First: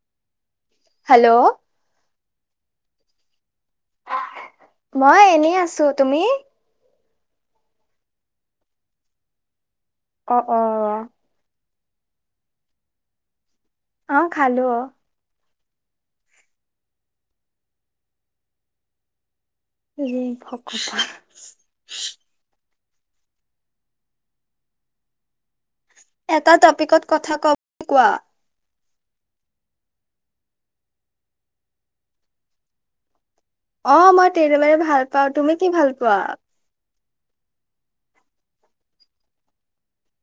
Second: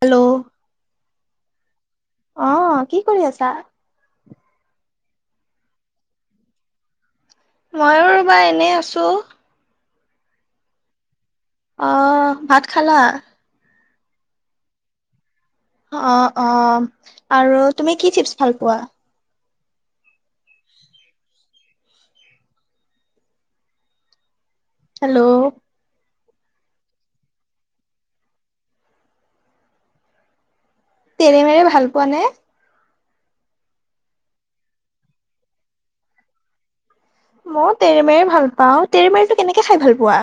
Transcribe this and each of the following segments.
Hello? Hello? অ', কি কৰি আছা? মই এনেই আছোঁ, তুমি? ময়ো ৰ'বা, এনেই আছোঁ। অ অ। অ ভাত খালা? অ খালো। অ অ আৰু তুমি কি চিপচ ভাল পোৱা? এ ভগৱান। হেল্ল' এটা টপিকত কথা ক কোৱা? তেৰেমেৰে ভাল পোৱা নে? অ মই তেৰে মেৰে ভাল পাওঁ তুমি কি ভাল পোৱা? মও তেৰেমেৰে ভাল পাওঁ তেৰমেৰেটো কেনেকে খাই ভাল পোৱা?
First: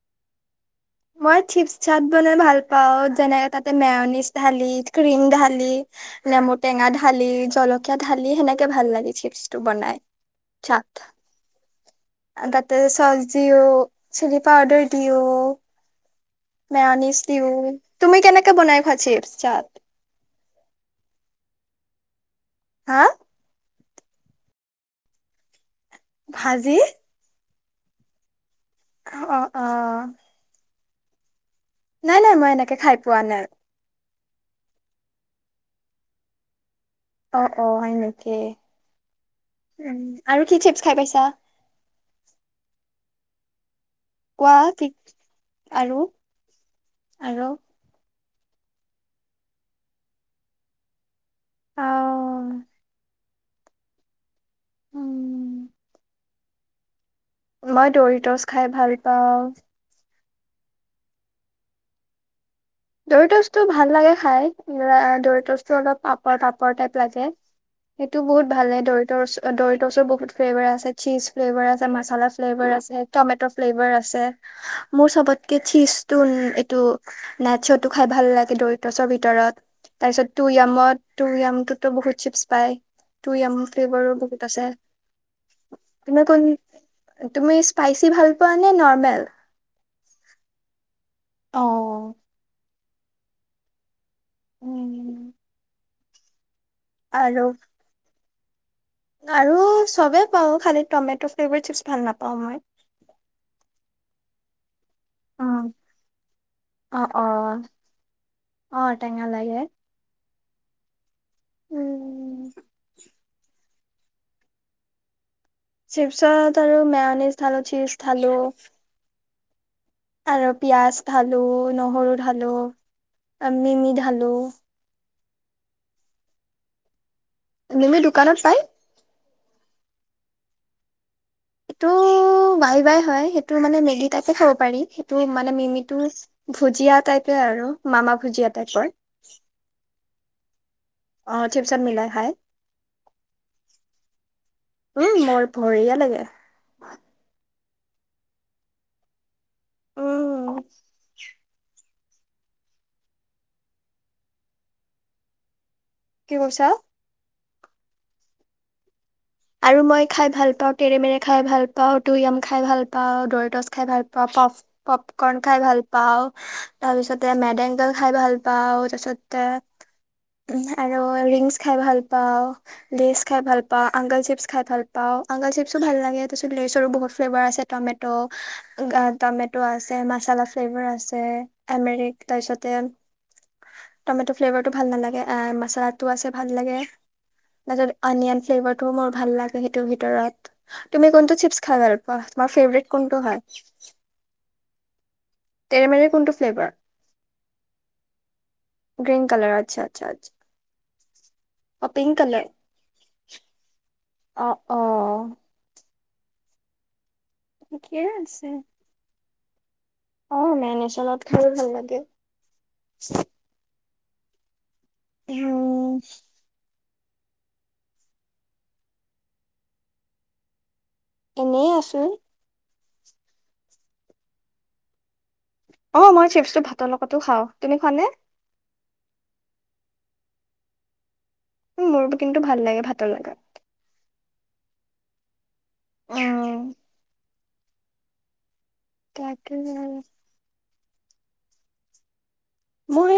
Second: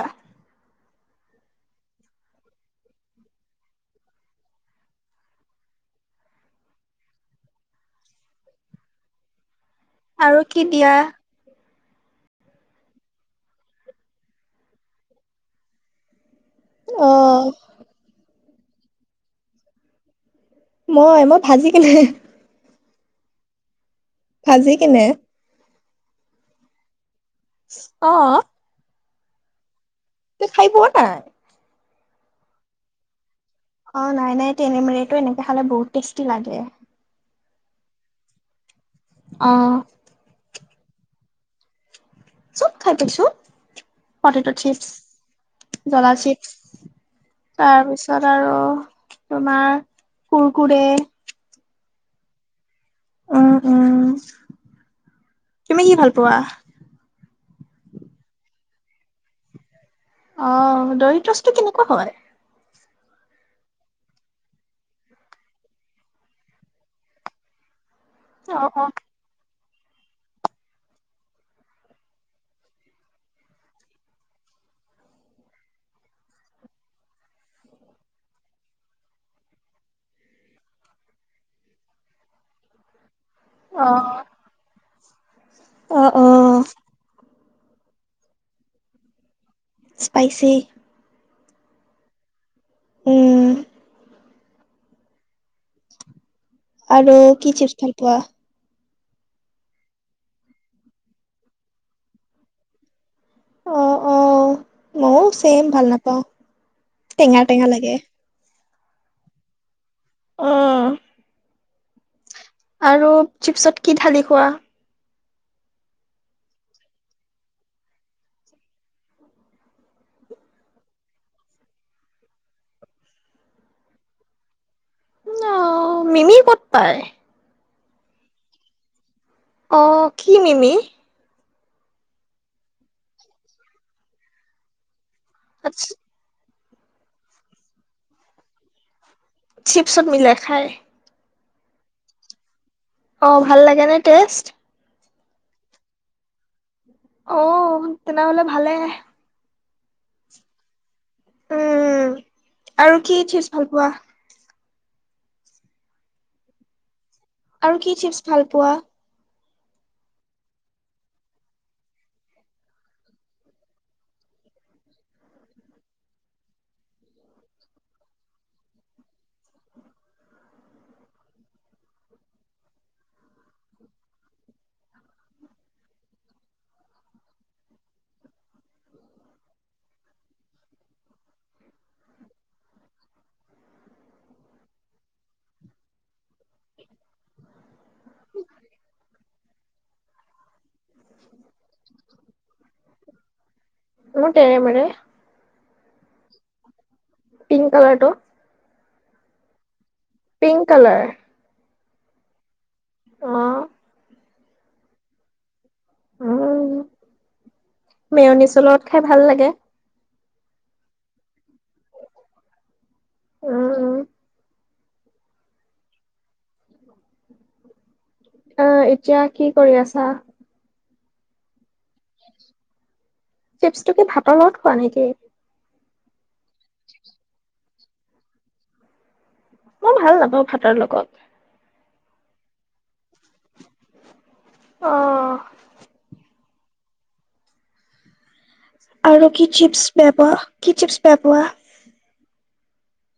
মই চিপচ চাট বনাই ভাল পাওঁ যেনে তাতে মেউনিছ ঢালি ক্ৰীম ঢালি। নেমু টেঙা ঢালি জলকীয়া ঢালি সেনেকে ভাল লাগে চিপছটো বনাই। আৰু কি চাট। দিয়া? তাতে চচ দিওঁ, চিলি পাউদাৰ দিওঁ। অ মেয়নিছ দিওঁ। তুমি কেনেকে বনাই খোৱা চিপছ্-চাত? মই? মই ভাজিকিনে। হা? ভাজি কিনে। ভাজি? অহ। অ', অ', অ'। তুমি খাই পোৱা নাই? নাই, নাই। মই এনেকে খাই পোৱা নাই। অ', নাই নাই, তেৰেমেৰেটো এনেকে খালে বহুত টেষ্টি লাগে। অ', অ', হয় নেকি! অ'। উম, আৰু কি চিপছ খাই পাইছা? চব খাই পাইছোঁ। পটেটো কোৱা চিপছ, কি আৰু জলা চিপছ, আৰু তাৰপিছত ত আৰু তোমাৰ, কুৰকুৰে অউ। উম, উম। উম তুমি কি ভাল পোৱা? মই দৰিত'চ খাই ভাল পাওঁ। অ', দৰিত'চটো কেনেকুৱা হয়? দৰিত'চটো ভাল লাগে খায়। আ-আ-দৰিত'চটো অলপ পাপৰ পাপৰ টাইপ লাগে। সেইটো বহুত অ ভাল লাগে, অ দৰিত'চ। দৰিত'চৰ বহুত ফ্লেভাৰ আছে, চীজ ফ্লেভাৰ আছে মাচালা ফ্লেভাৰ আছে, টমেট' ফ্লেভাৰ আছে। সা-মোৰ চবতকে চীজটো ন- এইটো নাছ'টো খাই ভাল লাগে, দৰিত'চৰ ভিতৰত। তাৰপিছত টুইয়ামত, টুয়ামটোতো বহুত চিপছ পায়। টুইয়াম ফ্লেভাৰো অ বহুত আছে। অ অ তুমি কোন তুমি স্পাইচি ভাল পোৱা নে নৰ্মেল? স্পাইচি। অ'। উম। উম। আৰু কি চিপছ ভাল পোৱা? আৰু চবেই পাওঁ। খালী টমেট' ফ্লেভাৰ চিপছ ভাল নাপাওঁ মই। অ', অ'। মইও ছেম, অ', ভাল নাপাওঁ। অ', টেঙা অ', টেঙা লাগে। অ', টেঙা লাগে। অ'। উম। আৰু চিপছত কি ঢালি খোৱা? চিপছত আৰু মেয়'নিচ ঢালোঁ, চীজ ঢালোঁ। আৰু পিয়াঁজ ঢালোঁ, নহৰু ঢালোঁ, আম-মিমি ঢালোঁ। নউ, মিমি ক'ত পায়? মিমি দোকানত পাই। অঁ কি মিমি? সেইটো ৱাই ৱাই হয় সেইটো মানে মেগি টাইপে খাব পাৰি, সেইটো মানে মিমিটো ভুজিয়া টাইপে আৰু মামা ভুজিয়া টাইপৰ। চিপছত মিলাই খায়? অ চিপছত মিলাই খায়। অঁ ভাল লাগে নে টেষ্ট? উম মৰ বঢ়িয়া লাগে। অঁ তেনেহ'লে ভালে। উম। উম আৰু কি চিপছ ভাল পোৱা? কি কৈছা? আৰু কি চিপছ ভাল পোৱা? আৰু মই খায় ভাল পাওঁ তেৰেমেৰে খায় ভাল পাওঁ টুয়াম খায় ভাল পাওঁ দৰিটচ খায় ভাল পাওঁ পফ পপকৰ্ণ খায় ভাল পাওঁ। তাৰপিছতে মেদএঙ্গল খায় ভাল পাওঁ, তাৰপিছতে উম আৰু ৰিংছ খায় ভাল পাওঁ লেচ খায় ভাল পাওঁ আংকল চিপছ খায় ভাল পাওঁ আংকল চিপছো ভাল লাগে তাৰপিছত লেচৰো বহত ফ্লেভাৰ আছে ট'মেট ত' গা টমেট' আছে মাছালা ফ্লেভাৰ আছে এমেৰিক তাৰপিছতে টমেট ফ্লেভাৰটো ভাল নালাগে এ মচালাটো আছে ভাল লাগে তাৰপিছত অনিয়ন ফ্লেভাৰটোও মোৰ ভাল লাগে সেইটোৰ ভিতৰত। তুমি কোনটো চিপছ খায় ভাল পোৱা তোমাৰ ফেভৰেট কোনটো হয়? মোৰ তেৰেমেৰে। তেৰেমেৰে কোনটো ফ্লেভাৰ? পিংক কালাৰটো। গ্ৰীণ কালাৰ আচ্ছা আচ্ছা আচ্ছা। Pink colour. অ পিংক কালাৰ। অঁ। অ অ। ঠিকে আছে মেয়নিচৰ লগত খায় ভাল লাগে। অ মেয়নিচৰ লগত খায়ও ভাল লাগে। উম উম। অঁ এতিয়া কি কৰি আছা? এনেই আছো। চিপছটো কি ভাতৰ লগত খোৱা নে কি? অ মই চিপছটো ভাতৰ লগতো খাওঁ, তুমি খোৱানে? মই ভাল নাপাওঁ ভাতৰ লগত। মোৰ কিন্তু ভাল লাগে ভাতৰ লগত। অঁহ। উম'। আৰু কি তাকে চিপছ বেয়াপোৱা? কি চিপছ বেয়া পোৱা? মই,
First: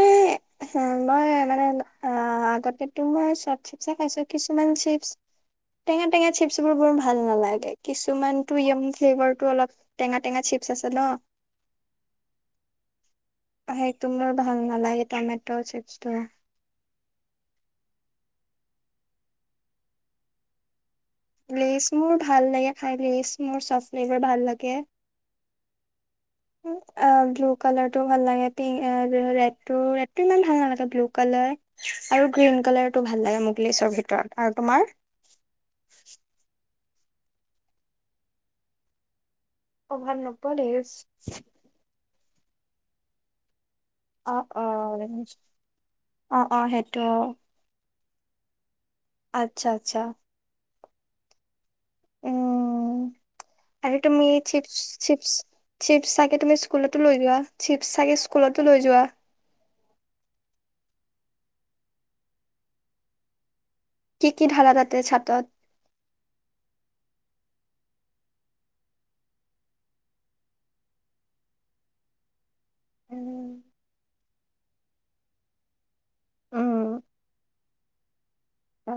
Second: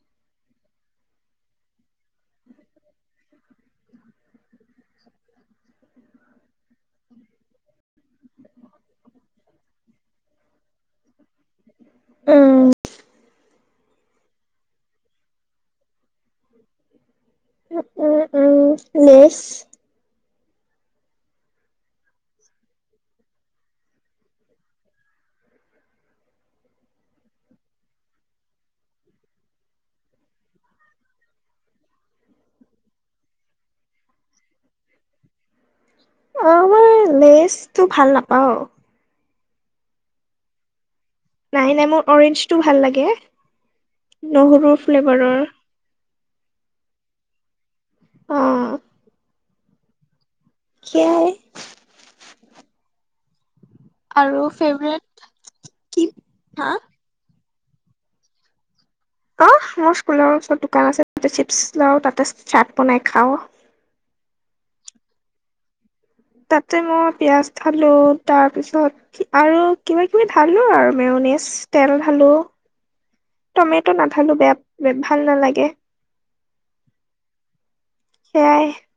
মই মানে আ অ' আগতেটো মই চব চিপছে খাইছো কিছুমান চিপছ টেঙা টেঙা চিপছ বোৰ মোৰ ভাল নালাগে, কিছুমান য়াম ফ্লেভাৰটো অলপ টেঙা টঙা চিপছ্ আছে ন'। উম। সেইটো মোৰ ভাল নালাগে টমেটো চিপছটো। উ' উ লেই'ছ্। লেইচ্ মোৰ ভাল লাগে খাই, লেই'চ্ মোৰ চফ ফ্লেভাৰ ভাল লাগে। [unintelligible] অ, ' ব্লু কালাৰ টো ভাল লাগে, পিংক- ৰেড টো ৰেড টো ইমান ভাল নালাগে ব্লু কালাৰ - আৰু গ্ৰীণ কালাৰটো ভাল লাগে মোক লেই'ছৰ ভিতৰত, আৰু তোমাৰ? অ' মই লেইছটো ভাল নাপাওঁ। অ' ভাল নোপোৱা লেই'ছ? নাই নাই মোৰ অৰেঞ্জটো ভাল লাগে, অ অ নহৰু ফ্লেভাৰৰ। অ' অ' সেইটো। অ'। আচ্ছা আচ্ছা। কি হে? উম, আৰু তুমি কি চিপছ্-চিপছ্-চিপছ্ চাগে তুমি হা স্কুলত - টো লৈ যোৱা, চিপছ চাগে স্কুলতো লৈ যোৱা? অ' মোৰ স্কুলৰ ওচৰত দোকান আছে তাতে চিপছ লও তাতে চাৰ্ট বনাই খাও। কি কি ঢালা তাতে চাতত? তাতে মই পিয়াজ ঢালো, তাৰ পিছত - আৰু কিবা কিবি ঢালো আৰু মেঅ'নিজ তেল ঢালো। উম তমেটো নাঢালো বেয়া ভাল নালাগে। সেয়াই। অ,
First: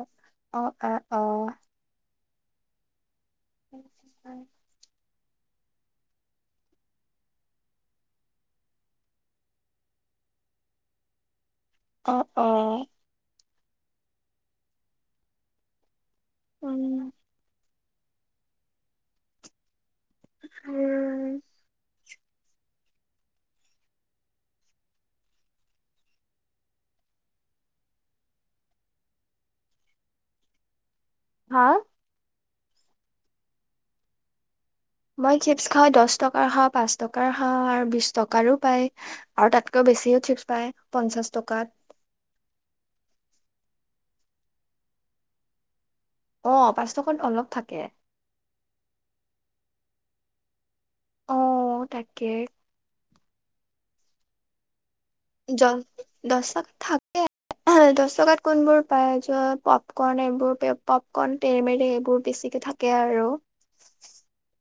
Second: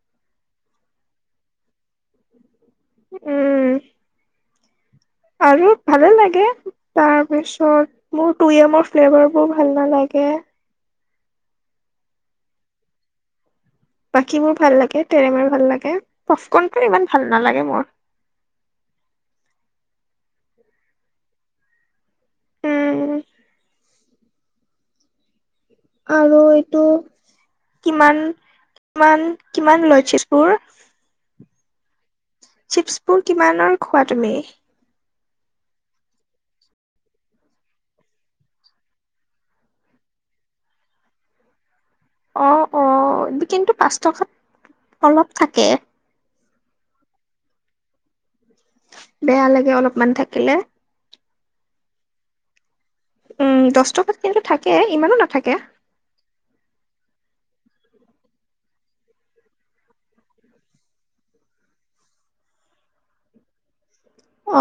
অ, অ, অ,। উম। [unintelligible] আৰু ভালে লাগে। তাৰ পিছত মোৰ টুইয়েমৰ ফ্লেভাৰ বোৰ ভাল নালাগে। অ', অ '। বাকী বোৰ ভাল লাগে, তেৰেমেৰে ভাল লাগে, পপৰ্কণটো উম ইমান ভাল নালাগে মোৰ। উম। উম। আৰু এইটো কিমান, কিমান, কিমান লয় চিপছ্ বোৰ? হা? চিপছ্ বোৰ কিমানৰ খোৱা তুমি? মই চিপছ খাওঁ দহ টকাৰ খাওঁ পাঁচ টকাৰ খাওঁ আৰু বিশ টকাৰো পায়। আৰু তাতকৈ বেছিও চিপছ পায় পঞ্চাশ টকাত। অ', অ' কিন্তু পাঁচ টকাত অলপ থাকে। অ' পাঁচ টকাত অলপ থাকে। বেয়া লাগে অলপমান থাকিলে। অ' তাকে। উম, দহ টকাত কিন্তু থাকে ইমানো না জন দহ তাত থাকে। অ, দহ টকাত কোনবোৰ পাই যোৱা পপকৰ্ন এইবোৰ পপকৰ্ন তেৰেমেৰে এইবোৰ বেছিকে থা কে আৰু।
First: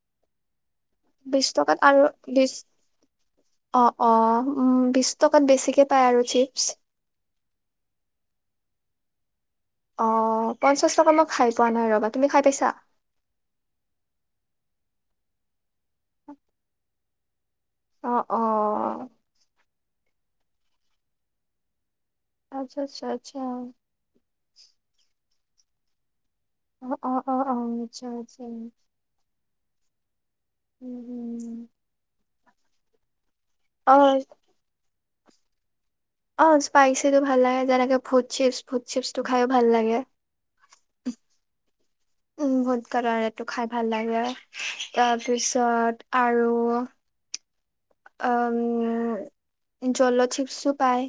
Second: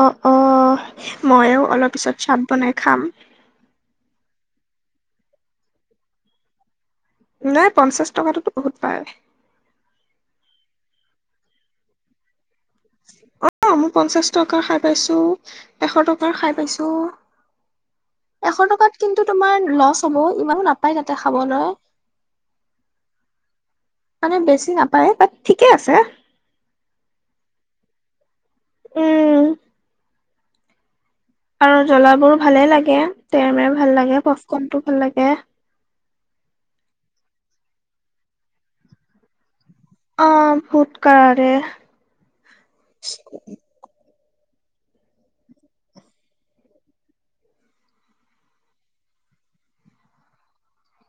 অ অ বিশ ময়ো টকাত অলপ আৰু পিছত চাত বিশ বনাই খাম। অ অ উম, বিশ টকাত বেছিকে পায় আৰু চিপছ। নাই পঞ্চাশ টকাটোতো বহুত পায়। অ, পঞ্চাশ টকা মই খাই পোৱা নাই ৰবা, তুমি খাই পাইছা? অ, মোৰ পঞ্চাশ টকা খাই পাইছো এশ টকাৰ খাই পাইছো। অ অ এশ টকাত কিন্তু তোমাৰ লচ হ'ব ইমানো নাপায় তাতে খাবলৈ। আচ্ছা আচ্ছা আচ্ছা। মানে বেছি নাপায় বাট ঠিকে আছে। অ অ অ অ আচ্ছা আচ্ছা। উম। উম উম। আৰু জ্বলাবোৰ ভালে লাগে তেৰমেৰ ভাল লাগে, অ', পফকনটো ভাল লাগে। অ, স্পাইচিটো ভাল লাগে যেনেকে ভুড চিপছ, ভুড চিপছটো খাইয়ো ভাল লাগে। অ, ফুদ কালাৰ দিয়ে। উম, ভুট কালাৰটো খাই ভাল লাগে তাৰপিছত আৰু উম, জল চিপছো পায়।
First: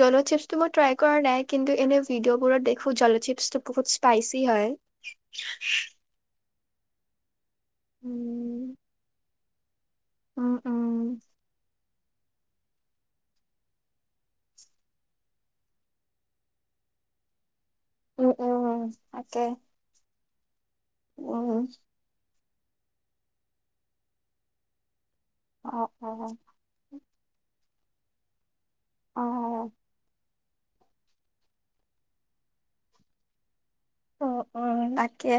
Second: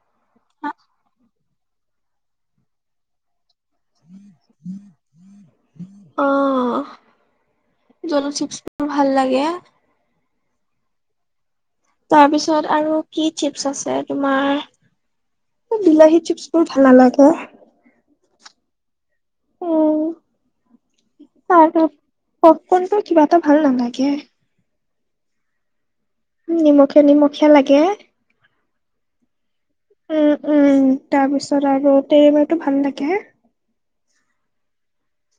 জল চিপটো মই ট্ৰাই কৰা নাই কিন্তু এনে ভিডিঅ' বোৰত দেখো জল'চিপচটো বহুত স্পাইচি হয়। অ, উম, জল'চিপচটো ভাল লাগে। উম উম। তাৰপিছত আৰু কি চিপছ আছে তোমাৰ বিলাহী চিপ্ছ মোৰ ভাল নালাগে। উম উম উম, তাকে। উম, [unintelligible] পপকনটো কিবা এটা ভাল লাগে। অ অ। উম, নিমখীয়া নিমখীয়া লাগে। অ অ। উম উম তাৰপিছত আৰু তেৰেমেৰেটো ভাল লাগে। অ অ তাকে।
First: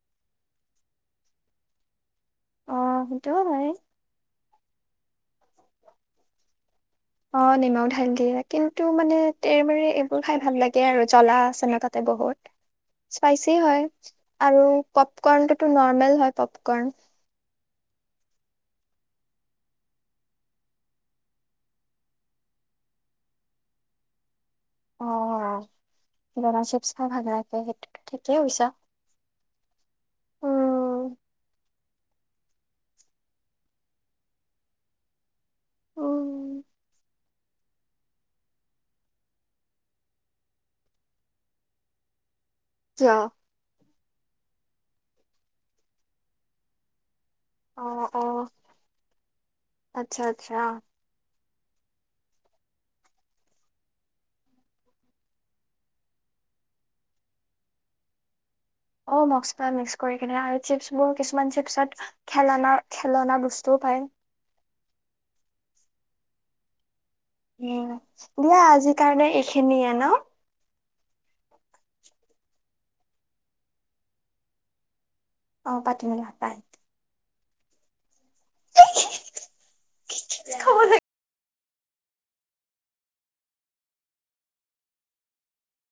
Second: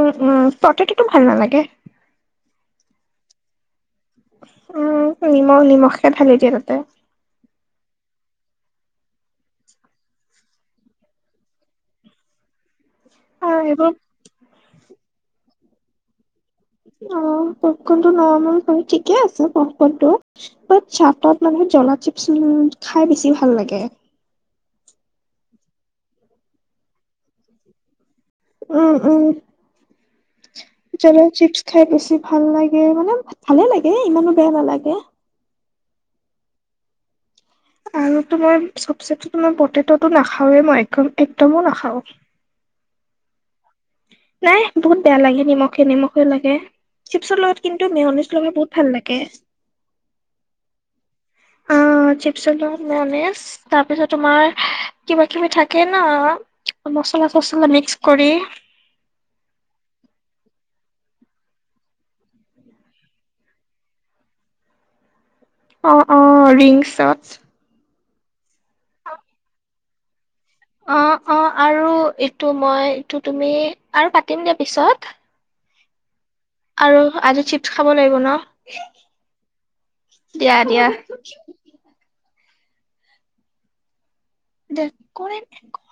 উম উম পতেটোতো ভাল নালাগে। অ, সেইটোও হয়। উম, নিমখ নিমখকে ঢালি দিয়ে তাতে। অ, নিমখ ঢালি দিয়ে কিন্তু মানে এইবোৰ খাই ভাল লাগে আৰু জ্বলা আছে ন' তাতে বহুত। [inaudible] স্পাইচি আৰু হয় সেইবোৰ আৰু পপকৰ্ণটোতো নৰ্মেল হয় পপকৰ্ন। অ, পফকৰ্ন টো নৰ্মেল হয় ঠিকে আছে পফকৰ্ন টো। অ, চাটত মানে জলা চিপছ খাই বেছি ভাল লাগে। অ, জ্বলা চিপচ খাই ভাল লাগে সেইটোটো ঠিকেছ কৈছা। উম উম। জ্বলা চিপছ খাই বেছি ভাল লাগে মানে, ভালে লাগে ইমানো বেয়া নালাগে। আৰু তোমাৰ চবচেতো তোমাৰ পটে'টো নাখাওৱে মই একদম একদমে নাখাও। [unintelligible] নাই বহুত বেয়া লাগে নিমখীয়া নিমখীয়া লাগে চিপচৰ লগত অ কিন্তু অ মেয়নিজ লগাই বহুত ভাল লাগে। আচ্ছা আচ্ছা অ, চিপচৰ লগত মেয়নিজ তাৰপিছত তোমাৰ কিবা কিবি থাকে ন' মছলা-চচলা মিক্স কৰি অ', মচলা মিক্স কৰিকেনে আৰু চিপছ বোৰ, কিছুমান চিপছত খেলনা-খেলনা বস্তুও পায়। অ'-অ' ৰিংচতচ উম, দিয়া আজিৰ কাৰণে এইখিনিয়ে ন? অ'-অ', আৰু এইটো মই তু-তুমি আৰু পাতিম দিয়া পিছত। অ', পতিম দিয়া, বাই। আৰু আজি চিপছ খাব লাগিব ন? দিয়া বাই দিয়া। [unintelligible]